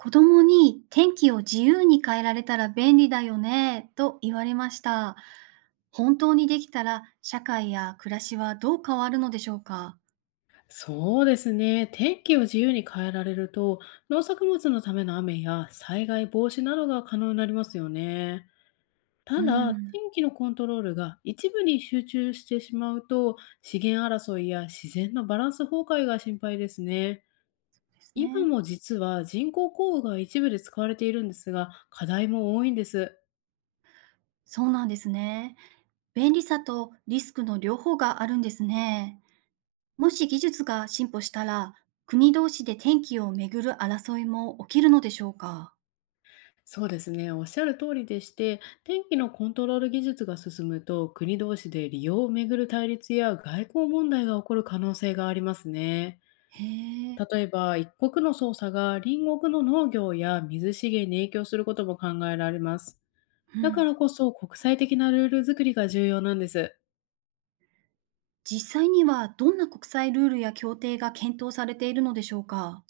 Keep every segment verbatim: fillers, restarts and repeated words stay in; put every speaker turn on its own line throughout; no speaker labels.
子供に天気を自由に変えられたら便利だよねと言われました。本当にできたら社会や暮らしはどう変わるのでしょうか？
そうですね。天気を自由に変えられると、農作物のための雨や災害防止などが可能になりますよね。
う
ただ、
ん、
天気のコントロールが一部に集中してしまうと、資源争いや自然のバランス崩壊が心配ですね。
そうです
今
ね。
も実は人工降雨が一部で使われているんですが、課題も多いんです。
そうなんですね。便利さとリスクの両方があるんですね。もし技術が進歩したら、国同士で天気をめぐる争いも起きるのでしょうか？
そうですね。おっしゃる通りでして、天気のコントロール技術が進むと、国同士で利用をめぐる対立や外交問題が起こる可能性がありますね。
へえ。
例えば、一国の操作が隣国の農業や水資源に影響することも考えられます。
う
だか
ん。
らこそ国際的なルール作りが重要なんです。
実際にはどんな国際ルールや協定が検討されているのでしょうか？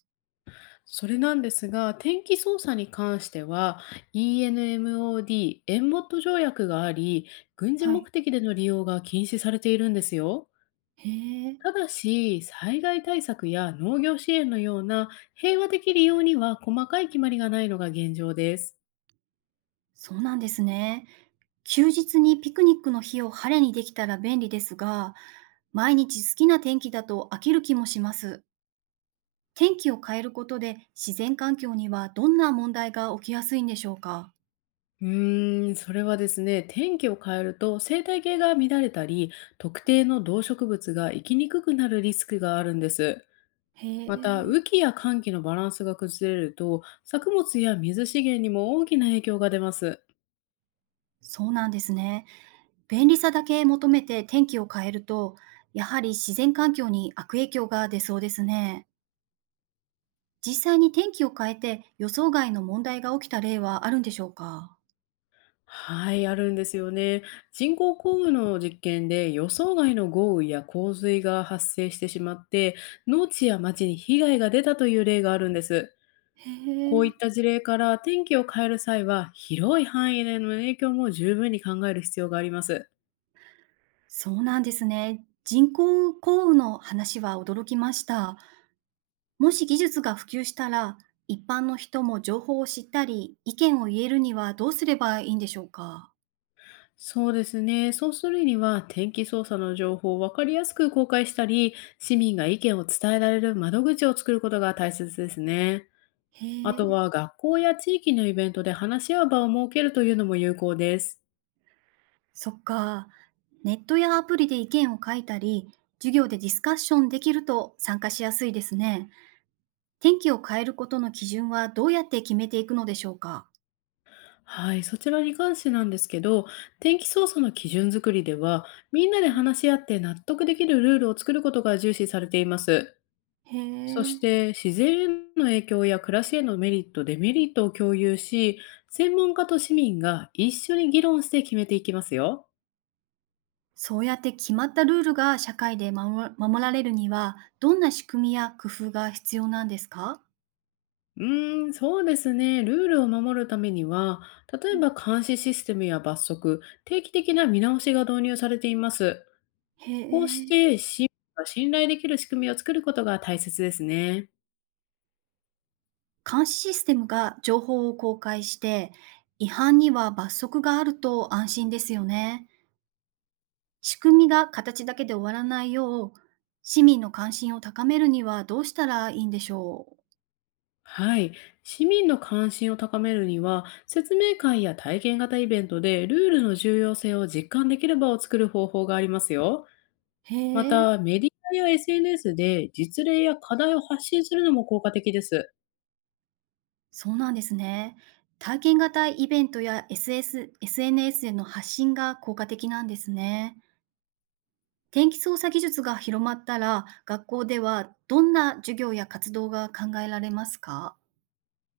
それなんですが、天気操作に関しては エンモッド、エンモット条約があり、軍事
は
目
い。
的での利用が禁止されているんですよ。
へえ、
ただし、災害対策や農業支援のような平和的利用には細かい決まりがないのが現状です。
そうなんですね。休日にピクニックの日を晴れにできたら便利ですが、毎日好きな天気だと飽きる気もします。天気を変えることで自然環境にはどんな問題が起きやすいんでしょうか？
うーん、それはですね、天気を変えると生態系が乱れたり、特定の動植物が生きにくくなるリスクがあるんです。
へ
また、
え、
雨季や寒季のバランスが崩れると、作物や水資源にも大きな影響が出ます。
そうなんですね。便利さだけ求めて天気を変えると、やはり自然環境に悪影響が出そうですね。実際に天気を変えて予想外の問題が起きた例はあるんでしょうか？
はい、あるんですよね。人工降雨の実験で予想外の豪雨や洪水が発生してしまって、農地や町に被害が出たという例があるんです。
へ
こういっ
え。
た事例から天気を変える際は、広い範囲での影響も十分に考える必要があります。
そうなんですね。人工降雨の話は驚きました。もし技術が普及したら、一般の人も情報を知ったり、意見を言えるにはどうすればいいんでしょうか。
そうですね。そうするには、天気操作の情報を分かりやすく公開したり、市民が意見を伝えられる窓口を作ることが大切ですね。
へ
あと
え、
は学校や地域のイベントで話し合う場を設けるというのも有効です。
そっか。ネットやアプリで意見を書いたり、授業でディスカッションできると参加しやすいですね。天気を変えることの基準はどうやって決めていくのでしょうか。
はい、そちらに関してなんですけど、天気操作の基準作りでは、みんなで話し合って納得できるルールを作ることが重視されています。
へ
そし
え。
て、自然への影響や暮らしへのメリット、デメリットを共有し、専門家と市民が一緒に議論して決めていきますよ。
そうやって決まったルールが社会で守ら守られるには、どんな仕組みや工夫が必要なんですか？
うーん、そうですね。ルールを守るためには、例
う
え
ん。
ば監視システムや罰則、定期的な見直しが導入されています。
へ
こうし
え。
て市民が信頼できる仕組みを作ることが大切ですね。
監視システムが情報を公開して、違反には罰則があると安心ですよね。仕組みが形だけで終わらないよう、市民の関心を高めるにはどうしたらいいんでしょう？
はい。市民の関心を高めるには、説明会や体験型イベントでルールの重要性を実感できる場を作る方法がありますよ。
へ
ま
え、
た、メディアや エスエヌエス で実例や課題を発信するのも効果的です。
そうなんですね。体験型イベントや SS エスエヌエス への発信が効果的なんですね。天気操作技術が広まったら、学校ではどんな授業や活動が考えられますか？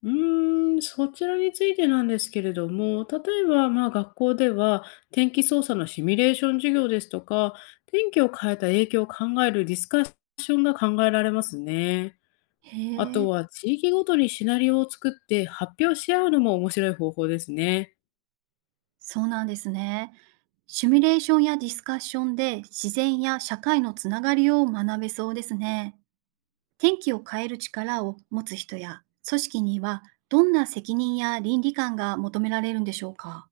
うーん、そちらについてなんですけれども、例えば、まあ、学校では天気操作のシミュレーション授業ですとか、天気を変えた影響を考えるディスカッションが考えられますね。
へ
あと
え、
は、地域ごとにシナリオを作って発表し合うのも面白い方法ですね。
そうなんですね。シミュレーションやディスカッションで自然や社会のつながりを学べそうですね。天気を変える力を持つ人や組織にはどんな責任や倫理観が求められるんでしょうか？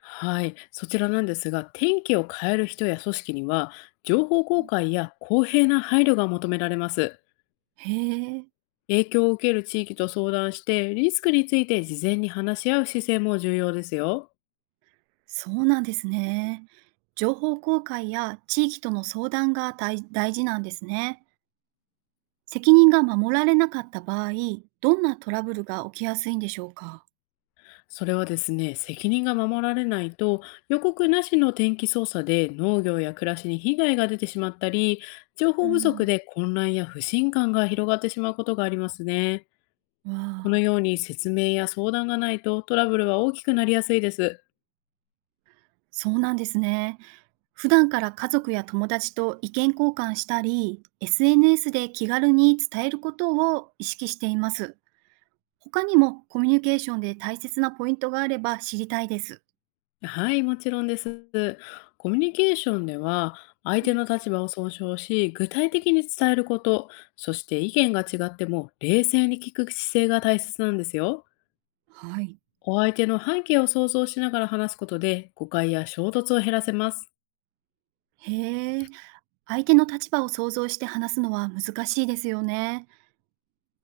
はい、そちらなんですが、天気を変える人や組織には、情報公開や公平な配慮が求められます。
へえ、
影響を受ける地域と相談して、リスクについて事前に話し合う姿勢も重要ですよ。
そうなんですね。情報公開や地域との相談が大大事なんですね。責任が守られなかった場合、どんなトラブルが起きやすいんでしょうか？
それはですね、責任が守られないと、予告なしの天気操作で農業や暮らしに被害が出てしまったり、情
う
報不足
ん。
で混乱や不信感が広がってしまうことがありますね。
わ
この
あ、
ように説明や相談がないとトラブルは大きくなりやすいです。
そうなんですね。普段から家族や友達と意見交換したり、エスエヌエス で気軽に伝えることを意識しています。他にもコミュニケーションで大切なポイントがあれば知りたいです。
はい、もちろんです。コミュニケーションでは、相
う
手
ん。
の立場を尊重し、具体的に伝えること、そして意見が違っても冷静に聞く姿勢が大切なんですよ。
はい。
お相手の背景を想像しながら話すことで、誤解や衝突を減らせます。
へえ。相手の立場を想像して話すのは難しいですよね。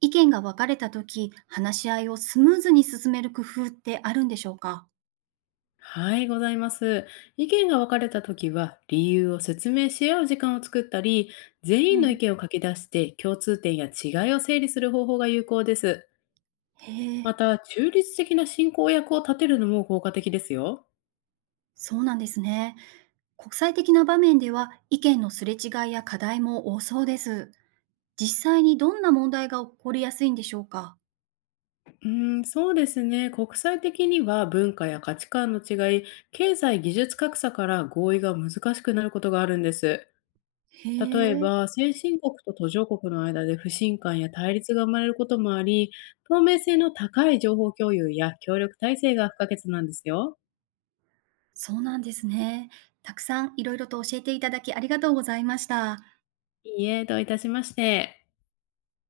意見が分かれた時、話し合いをスムーズに進める工夫ってあるんでしょうか？
はい、ございます。意見が分かれたときは、理由を説明し合う時間を作ったり、
う
全員の意
ん、
見を書き出して、共通点や違いを整理する方法が有効です。
へえ、
また、中立的な進行役を立てるのも効果的ですよ。
そうなんですね。国際的な場面では意見のすれ違いや課題も多そうです。実際にどんな問題が起こりやすいんでしょうか？
うーん、そうですね。国際的には文化や価値観の違い、経済技術格差から合意が難しくなることがあるんです。
へ
例え
え、
ば、先進国と途上国の間で不信感や対立が生まれることもあり、透明性の高い情報共有や協力体制が不可欠なんですよ。
そうなんですね。たくさんいろいろと教えていただきありがとうございました。
いいえ、どういたしまして。